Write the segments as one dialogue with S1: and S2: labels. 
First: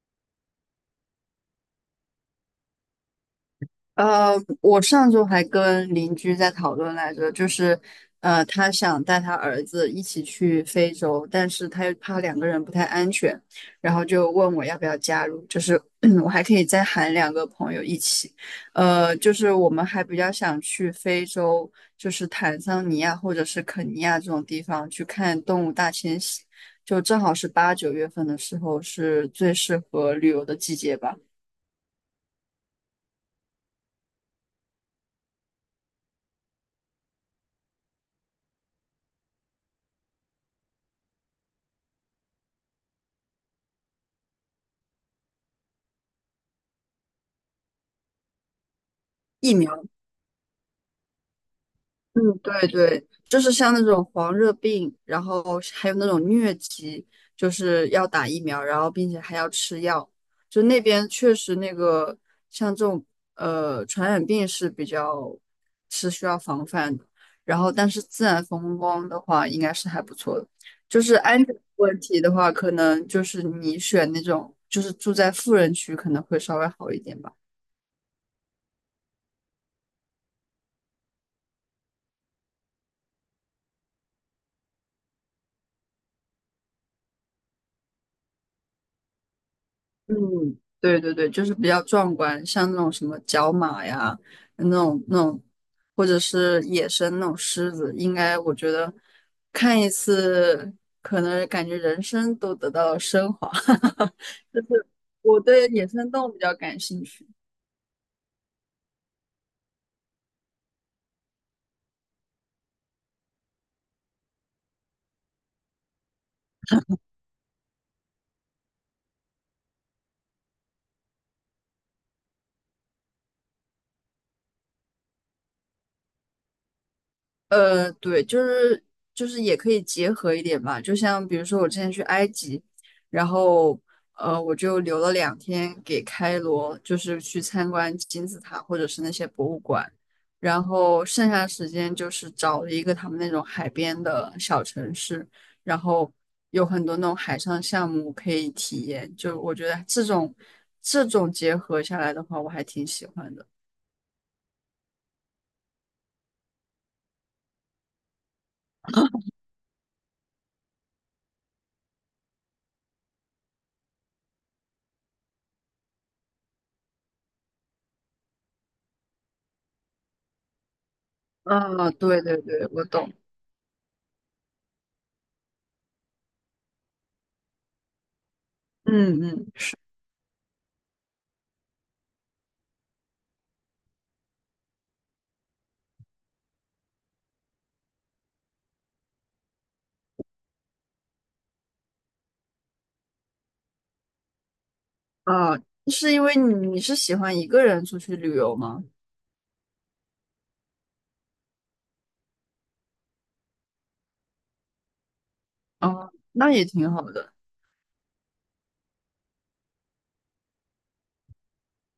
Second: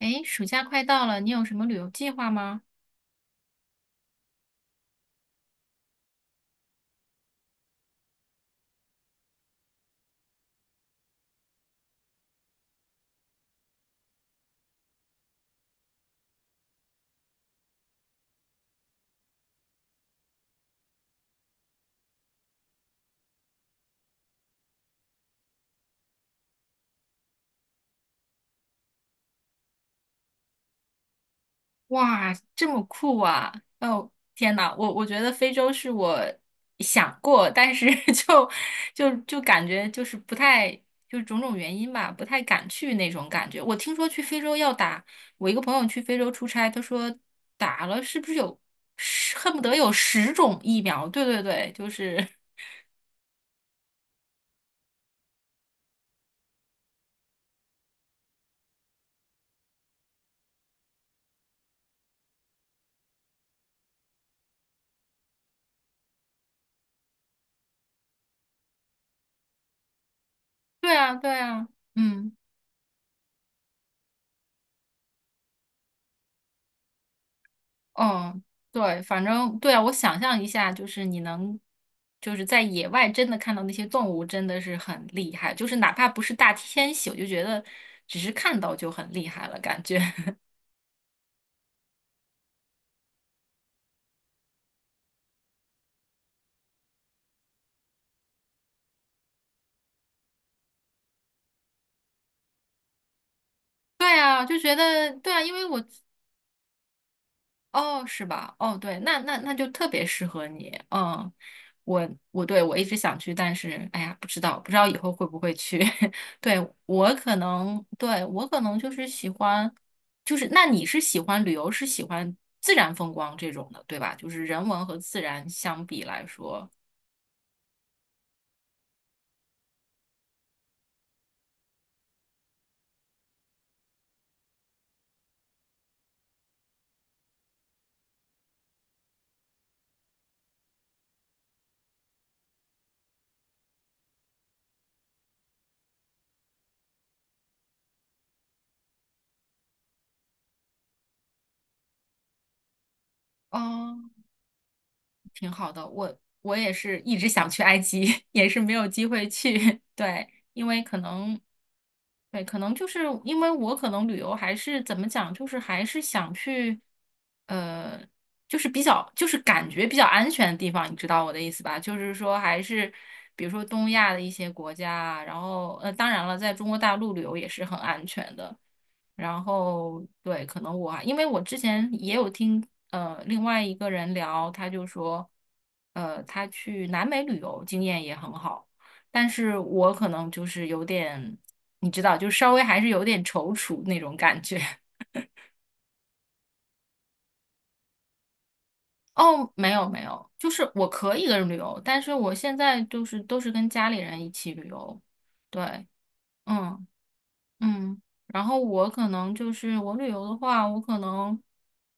S1: 诶，暑假快到了，你有什么旅游计划吗？
S2: 呃，我上周还跟邻居在讨论来着，就是他想带他儿子一起去非洲，但是他又怕两个人不太安全，然后就问我要不要加入，就是 我还可以再喊两个朋友一起，就是我们还比较想去非洲，就是坦桑尼亚或者是肯尼亚这种地方去看动物大迁徙，就正好是八九月份的时候，是最适合旅游的季节吧。
S1: 哇，这么酷啊！哦，天呐，我觉得非洲是我想过，但是 就就感觉就是不太，就是种种原因吧，不太敢去那种感觉。我听说去非洲要打，我一个朋友去非洲出差，他说打了是不是有十，恨
S2: 疫
S1: 不得
S2: 苗。
S1: 有10种疫苗？对对对，就是
S2: 嗯，对对，就是像那种黄热病，然后还有那种疟疾，就是要打疫苗，然后并且还要吃药。就那边确实那个像这种传染病是比较是需要防范的。然后，但是自然风光的话，应该是还不错的。
S1: 对
S2: 就
S1: 啊，
S2: 是
S1: 对
S2: 安全
S1: 啊，
S2: 问题的
S1: 嗯。
S2: 话，可能就是你选那种就是住在富人区可能会稍微好一点吧。
S1: 嗯，对，反正对啊，我想象一下，就是你能，就是在野外真的看到那些动物，真的是很厉害。就是哪怕不是大迁徙，我就觉得只是看到就很厉害了，感觉。
S2: 嗯，对对对，就是比较壮观，像那种什么角马呀，那种,或者是野生那种狮子，应该我觉得看一次，可能感觉人生都得到了升华。
S1: 对啊，就
S2: 就
S1: 觉
S2: 是
S1: 得对
S2: 我
S1: 啊，因为
S2: 对
S1: 我
S2: 野生动物比较感兴趣。
S1: 哦，是吧？哦，对，那就特别适合你。嗯，我对我一直想去，但是哎呀，不知道不知道以后会不会去。对，我可能，对，我可能就是喜欢，就是那你是喜欢旅游，是喜欢自然风光这种的，对吧？就是人文和自然相比来说，
S2: 对，就是也可以结合一点吧，就像比如说我之前去埃及，然后我就留了2天给开罗，就是去参观金字塔或者是那些博物馆，然后剩下的时间就是找了一个他们那种海边的小城市，然后有很多那种海上项目可以体验，就我觉得这种结合下来的话，我还挺喜欢的。
S1: 哦，挺好的。我也是一直想去埃及，也是没有机会去。对。因为可能，对，可能就是因为我可能旅游还是怎么讲，就是还是想去，呃，就是比较就是感觉比较安全的地方，你知道我的意思吧？
S2: 啊，
S1: 就是
S2: 对
S1: 说
S2: 对
S1: 还
S2: 对，我
S1: 是
S2: 懂，
S1: 比如说东亚的一些国家啊然后当然了，在中国大陆旅游也是很安全的。
S2: 嗯
S1: 然
S2: 嗯。
S1: 后对，可能我还因为我之前也有听另外一个人聊，他就说，他去南美旅游经验也很好。但是我可能就是有点，你知道，就稍微还是有点踌躇那种感觉。
S2: 啊，是因为你是喜欢一个人出去旅游吗？
S1: 哦，没有没有，就是我可以一个人旅游，但是我现在就是都是跟家里人一起旅游。对，
S2: 啊，那也
S1: 嗯
S2: 挺好的。
S1: 嗯，然后我可能就是我旅游的话，我可能，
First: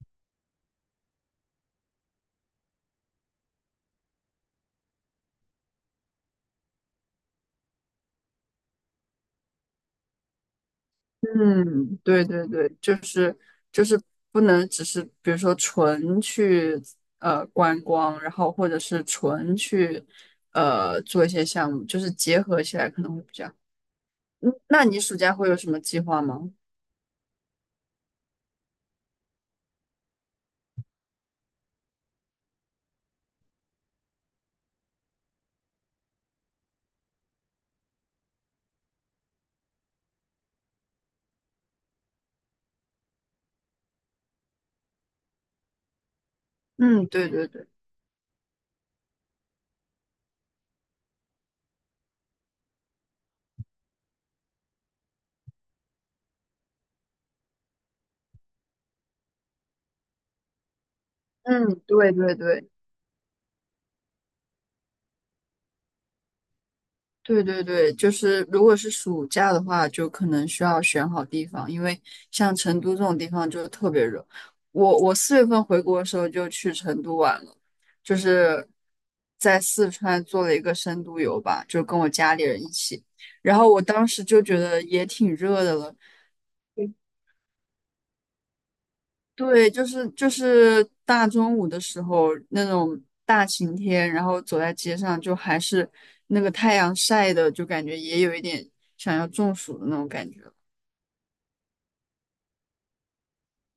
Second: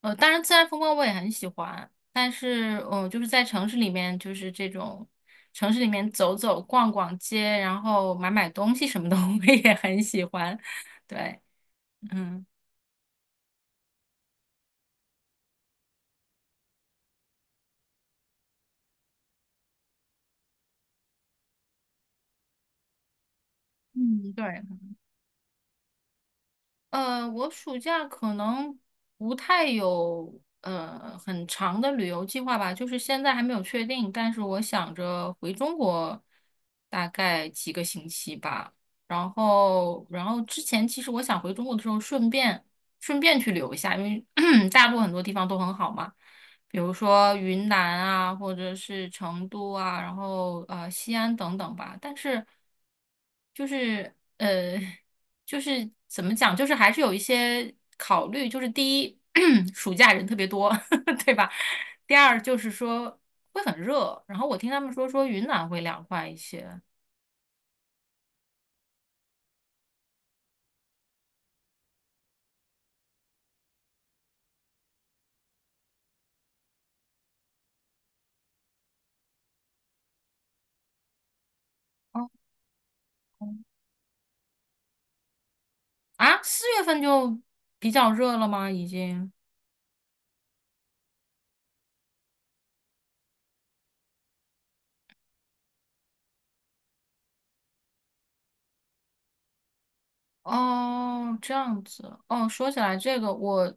S1: 当然自然风光我也很喜欢，但是嗯，就是在城市里面，就是这种城市里面走走逛逛街，然后买买东西什么的，我也很喜欢。对。
S2: 嗯，对
S1: 嗯。
S2: 对对，就是就是不能只是比如说纯去观光，然后或者是纯去做一些项目，就是结合起来可能会比较好。
S1: 嗯，
S2: 嗯，
S1: 对，
S2: 那你暑假会有什么计划吗？
S1: 我暑假可能不太有很长的旅游计划吧，就是现在还没有确定，但是我想着回中国大概几个星期吧，然后之前其实我想回中国的时候顺便去旅游一下，因为 大陆很多地方都很好嘛，比如
S2: 嗯，对
S1: 说
S2: 对对，
S1: 云南啊，或者是成都啊，然后西安等等吧，但是就是呃。就是怎么讲，就是还是有一些考虑，就是第一，暑假人特别多，对吧？
S2: 嗯，对
S1: 第
S2: 对
S1: 二就
S2: 对。
S1: 是说会很热，然后我听他们说云南会凉快一些。
S2: 对对对，就是如果是暑假的话，就可能需要选好地方，因为像成都这种地方就特别热。我4月份回国的时候就去成都玩了，就是在四川做了一个深度游吧，就跟我
S1: 哦，
S2: 家里人一起。然后我当时就觉得也挺热的了，
S1: 啊，4月份就比较热了吗？已经？
S2: 对，就是大中午的时候那种大晴天，然后走在街上，就还是那个太阳晒的，就感觉也有一点想要中暑的那种感觉。
S1: 哦，这样子。哦，说起来这个，我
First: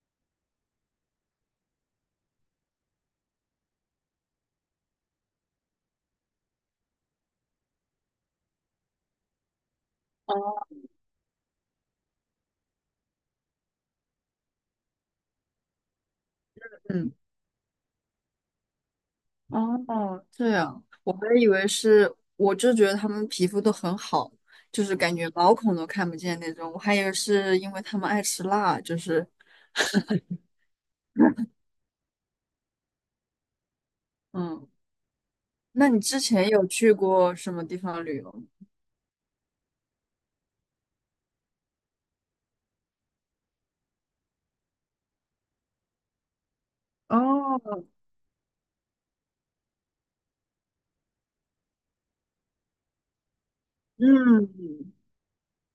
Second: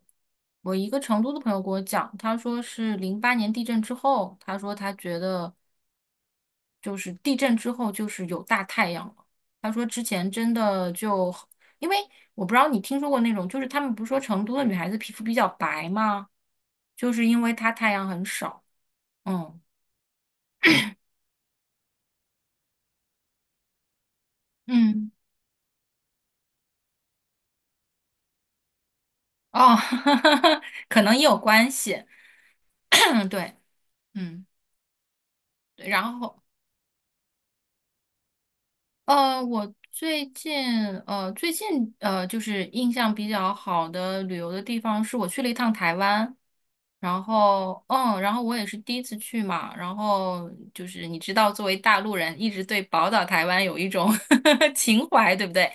S1: 我一个成都的朋友给我讲，他说是08年地震之后，他说他觉得就是地震之后就是有大太阳了。他说之前真
S2: 哦
S1: 的就，因为我不知道你听说过那种，就是他们不是说成都的女孩子皮肤比较白吗？就
S2: 嗯，
S1: 是因为她太阳很少。嗯
S2: 哦，这样，我还以为是，我就觉得他们皮肤都很好，就是
S1: 嗯，
S2: 感觉毛孔都看不见那种，我还以为是因为他们爱吃辣，就是，
S1: 哦，可能也有关系。嗯，对，嗯，
S2: 嗯，
S1: 对
S2: 那你
S1: 然
S2: 之
S1: 后。
S2: 前有去过什么地方旅游吗？
S1: 我最近就是印象比较好的旅游的地方是我去了一趟台湾，然后
S2: 哦，
S1: 嗯，然后我也是第一次去嘛，然后就是你知道，作为大陆人，一直对宝岛台湾有一种
S2: 嗯，
S1: 情怀，对不对？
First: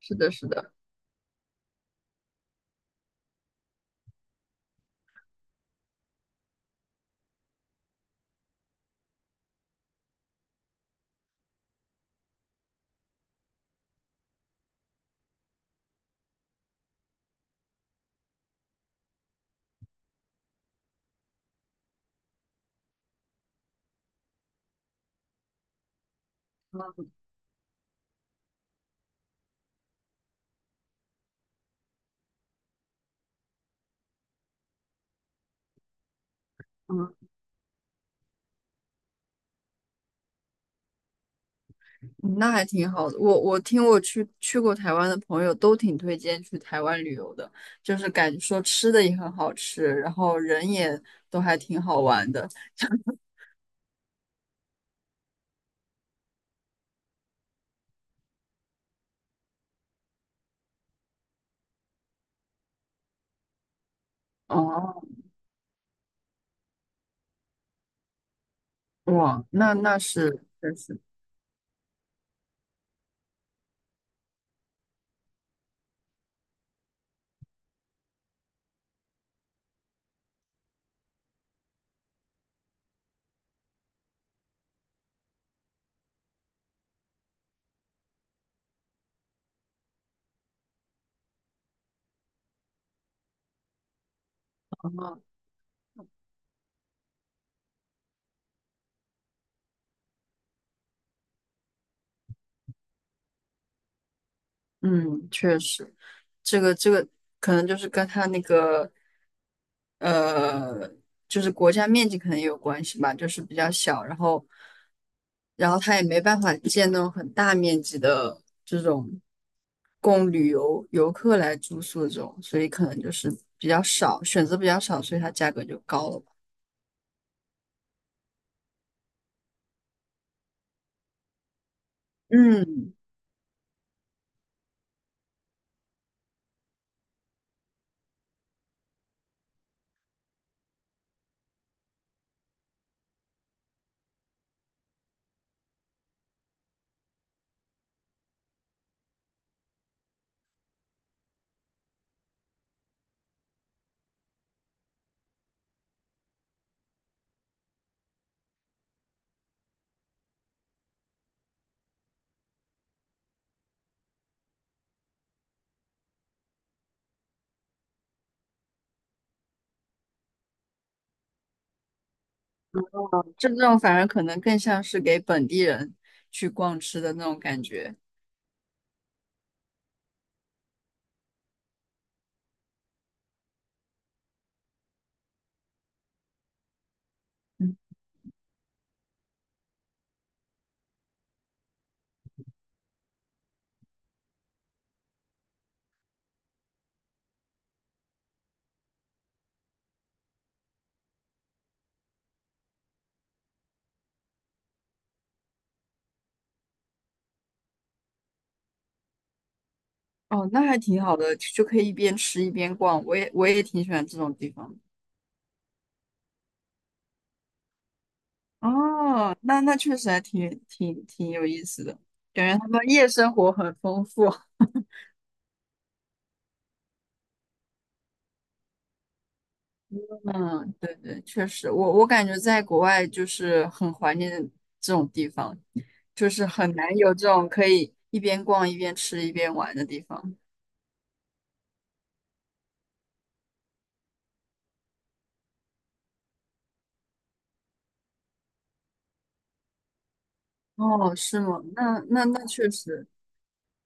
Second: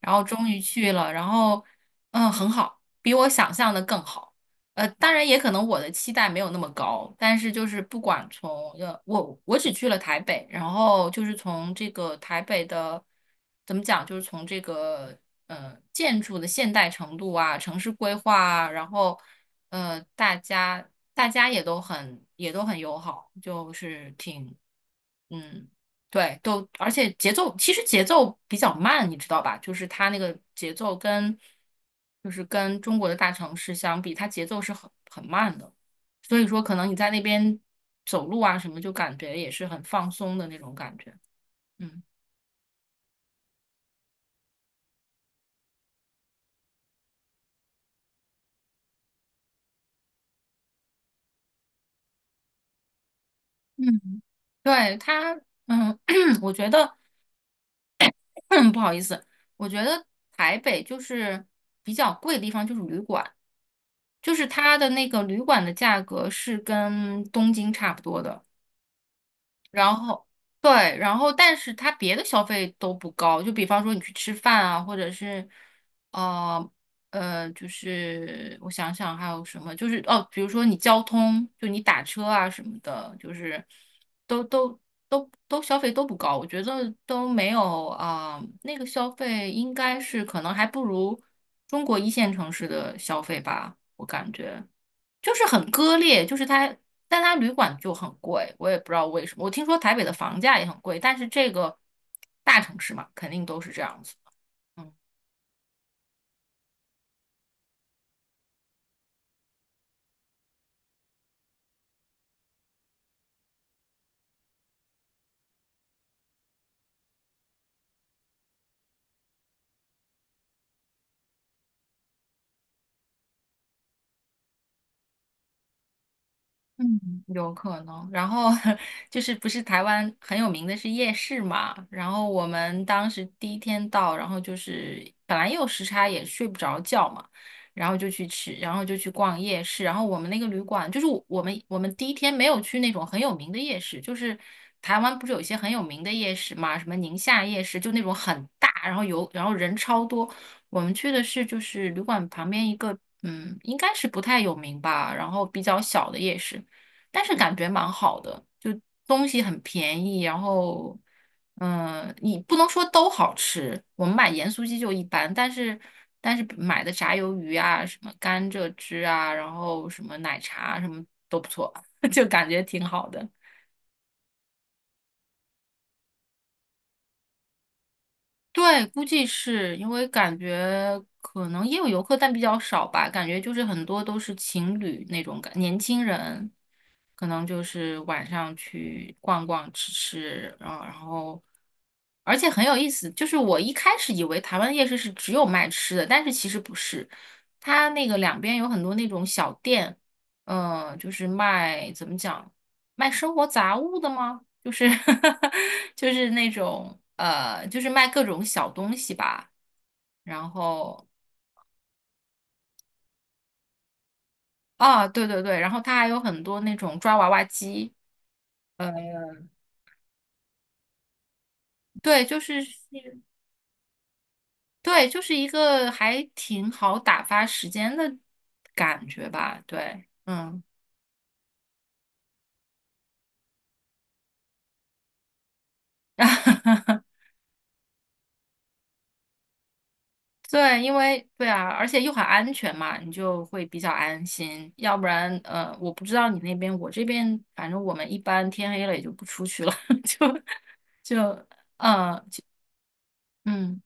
S1: 然
S2: 是
S1: 后
S2: 的，是
S1: 终于
S2: 的。
S1: 去了，然后嗯，很好，比我想象的更好。当然也可能我的期待没有那么高，但是就是不管从我只去了台北，然后就是从这个台北的怎么讲，就是从这个建筑的现代程度啊，城市规划啊然后大家也都很友好，就是挺嗯对，都，而且节奏其实节奏比较慢，你知道吧？就是它那个节奏跟，就是跟中国的大城市相比，它节奏是很慢的，所以说可能你
S2: 嗯。
S1: 在那边走路啊什么，就感觉也是很放松的那种感觉。嗯
S2: 嗯那还挺好的。我听我去过台湾的朋友都挺推荐去台湾旅游的，就是感觉说吃的也很好吃，然后人也都还挺好玩的。
S1: 嗯，对，它，嗯，我觉得 不好意思，我觉得台北就是比较贵的地方就是旅馆，就是它的
S2: 哦，
S1: 那个旅馆的价格是跟东京差不多的。
S2: 哇，那
S1: 然
S2: 那
S1: 后
S2: 是确
S1: 对，
S2: 实，
S1: 然后但是它别的消费都不高，就比方说你去吃饭啊，或者是呃就是我想想还有什么，就是哦，比如说你交通，就你打车啊什么的，就是都都都消费都不高，我觉得都没有啊，那个消费应该是可能还不如中国一线城市的消费吧，我感觉。
S2: 哦，
S1: 就是很割裂，就是它，但它旅馆就很贵，我也不知道为什么。我听说台北的房价也很贵，但是这个大城市嘛，肯定都是这样子的。嗯。
S2: 嗯，确实。这个可能就是跟它那个呃，就是国家面积可能也有关系吧，就是比较小，然后它也没办法建那种很大面积的这种供旅游游客来住宿这种，所以可能就是比较少，选择比较少，所以它价格就高了吧。
S1: 嗯，有可能。然后 就是不是台湾很有名的是夜市嘛？然后我们
S2: 嗯，
S1: 当时第一天到，然后就是本来也有时差，也睡不着觉嘛，然后就去吃，然后就去逛夜市。然后我们那个旅馆，就是我们第一天没有去那种很有名的夜市，就是台湾不是有一些很有名的夜市嘛，什么宁夏夜市，就那种很大，然后有然后人超多。我们去的是就是旅馆旁边一个，嗯，应该是不太有名吧，然后比较小的夜市。但是感觉蛮好的，就东西很便宜，然后，嗯，你不能说都好吃，我们买盐酥鸡就一般，但是买的炸鱿鱼啊，什么甘蔗汁啊，然后什么奶茶啊什么都不错，就感觉挺好的。
S2: 这种反而可能更像是给本地人去逛吃的那种感觉。
S1: 对，估计是因为感觉可能也有游客，但比较少吧。感觉就是很多都是情侣那种感，年轻人可能就是晚上去逛逛、吃吃，然后，而且很有意思。就是我一开始以为台湾夜市是只有卖吃的，但是其实不是，它那个两边有很多那种小店，嗯、就是卖怎么讲？卖生活杂物的吗？就是 就是那种就是卖各种小东西吧。
S2: 哦，
S1: 然
S2: 那还挺
S1: 后
S2: 好的，就可以一边吃一边逛。我也挺喜欢这种地方的。
S1: 啊，对对对，然后它还有很多那种抓娃娃机。呃，
S2: 哦，那确实还挺有意思的，
S1: 对，就
S2: 感觉
S1: 是
S2: 他们夜生活很丰富。
S1: 对，就是一个还挺好打发时间的感觉吧。对，嗯。
S2: 嗯，对对，确实，我感觉在国外就是很怀念这种地方，就是很难有 这种可以一边逛一边吃一边玩的地方。
S1: 对，因为对啊，而且又很安全嘛，你就会比较安心。要不然，我不知道你那边，我这边反正我们一般天黑了也就不出去了，就
S2: 哦，是
S1: 就
S2: 吗？那
S1: 嗯
S2: 那
S1: 就
S2: 那确实，
S1: 嗯，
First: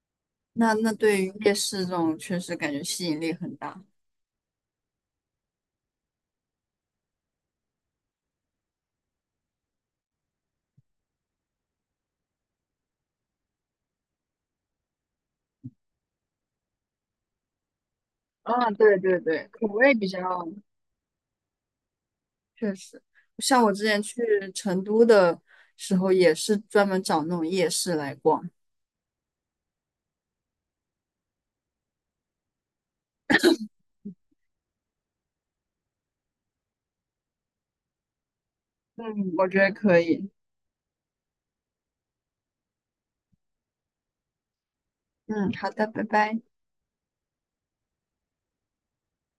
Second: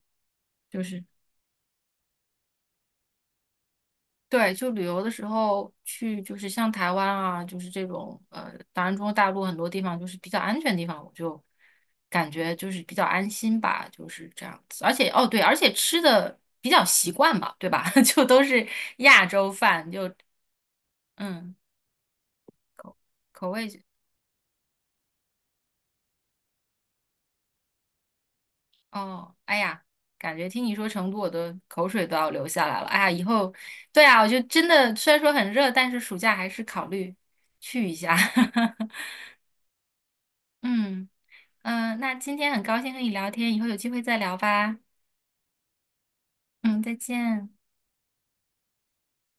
S2: 那
S1: 就
S2: 那
S1: 是
S2: 对于夜市这种确实感觉吸引力很大。
S1: 对，就旅游的时候去，就是像台湾啊，就是这种当然中国大陆很多地方就是比较安全的地方，我就感觉就是比较安心吧，就是这样子。而且哦对，而且吃的比较习惯吧，对吧？就都是
S2: 啊，对对
S1: 亚
S2: 对，
S1: 洲
S2: 口
S1: 饭，
S2: 味比
S1: 就
S2: 较。
S1: 嗯。
S2: 确
S1: 口
S2: 实，
S1: 口
S2: 像我
S1: 味
S2: 之前去成都的时候，也是专门找那种夜市来逛。
S1: 哦，哎呀，感觉听你说成都，我的口水都要流下来了。哎呀，以后对啊，我就真的虽然说很热，但是暑假还是考虑去一下。
S2: 嗯，我觉得可以。
S1: 嗯，那今天很高兴和你聊天，以后有机会再聊吧。
S2: 嗯，好的，拜拜。
S1: 嗯，再见。